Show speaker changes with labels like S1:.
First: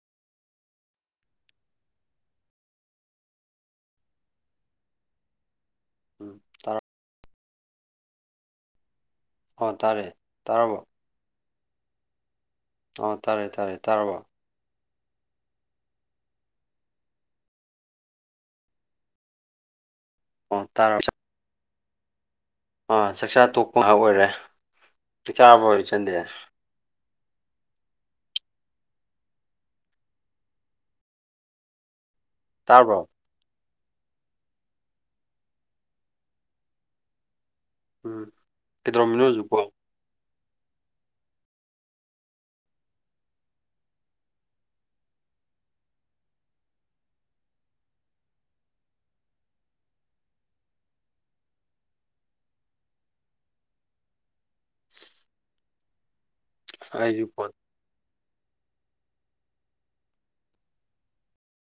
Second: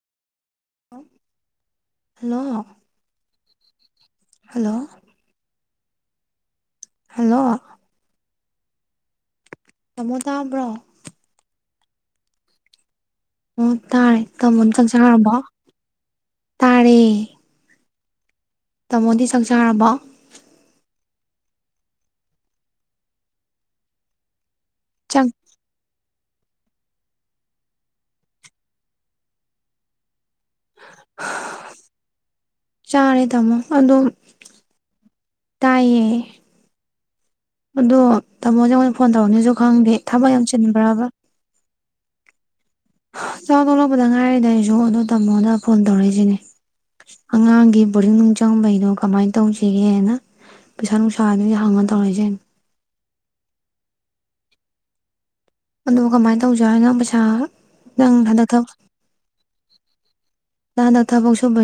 S1: ꯎꯝ hello hello
S2: ꯎꯝ ꯇꯥꯔ
S1: hello
S2: ꯑ ꯇꯥꯔꯦ
S1: ꯇꯥꯃꯣ ꯇꯥꯕ꯭ꯔꯣ
S2: ꯇꯔꯕꯣ ꯑꯣ ꯇꯥꯔꯦ
S1: ꯑꯣ ꯇꯥꯔꯦ ꯇꯥꯃꯣ ꯆꯥꯛ ꯆꯥꯔꯕꫭ ꯇꯥꯔꯦ ꯇꯥꯃꯣꯗꯤ ꯆꯥꯛ ꯆꯔꯕꫭ
S2: ꯑ ꯇꯥꯔ ꯆꯥꯛ ꯑꯥ ꯆꯥꯛꯆꯥ ꯇꯣꯛꯄ ꯉꯥꯏꯍꯥꯛ ꯑꯣꯏꯔꯦ ꯆꯥꯛ ꯆꯥꯔꯕꫭ ꯏꯆꯟꯗꯤ
S1: ꯍꯥ
S2: ꯇꯥꯔꯕ꯭ꯔꯣ
S1: ꯆꯔꯦ ꯇꯥꯃꯣ ꯑꯗꯣ ꯇꯥꯏꯌꯦ ꯑꯗꯣ
S2: ꯎꯝ
S1: ꯇꯥꯃꯣꯅ ꯍꫭꯔꯦꯟ ꯐꯣꯟ
S2: ꯀꯩꯗꯧꯔꯝꯃꯤꯅꯣ
S1: ꯇꯧꯔꯛꯅꯤꯁꯨ
S2: ꯍꯧꯖꯤꯛꯄꯣ
S1: ꯈꯪꯗꯦ ꯊꯕꯛ ꯌꯥꯝ ꯆꯤꯟꯕ꯭ꯔꯕ ꯆꯥꯛ ꯊꯣꯛꯂꯛꯄꯗ ꯉꯥꯏꯔꯤꯗ ꯑꯩꯁꯨ ꯑꯗꯨ ꯇꯃꯣꯅ ꯐꯣꯟ ꯇꯧꯔꯛꯏꯁꯤꯅꯦ ꯑꯉꯥꯡꯒꯤ ꯕꫭꯔꯗꯤꯡ ꯅꯨꯡ ꯆꯪꯕꯩꯩꯗꫭ ꯀꯃꯥꯏ ꯇꯧꯁꯤꯒꯦꯅ ꯄꯩꯁꯥ ꯅꯨꯡꯁꯥ ꯒꯤꯅꯦ ꯍꯡꯉ ꯇꯧꯔꯛꯏꯁꯦ ꯑꯗꫭ ꯀꯃꯥꯏ ꯇꯧꯖꯦ ꯍꯥꯏꯅꫭ ꯄꯩꯁꯥ
S2: ꯑꯩꯁꯨ ꯐꯣꯟ
S1: ꯅꯪ ꯍꯟꯗꯛ ꯊꯕ ꯅꯡ ꯍꯟꯗꯛ ꯊꯕꯧ ꯁꯨꯝꯕꯩ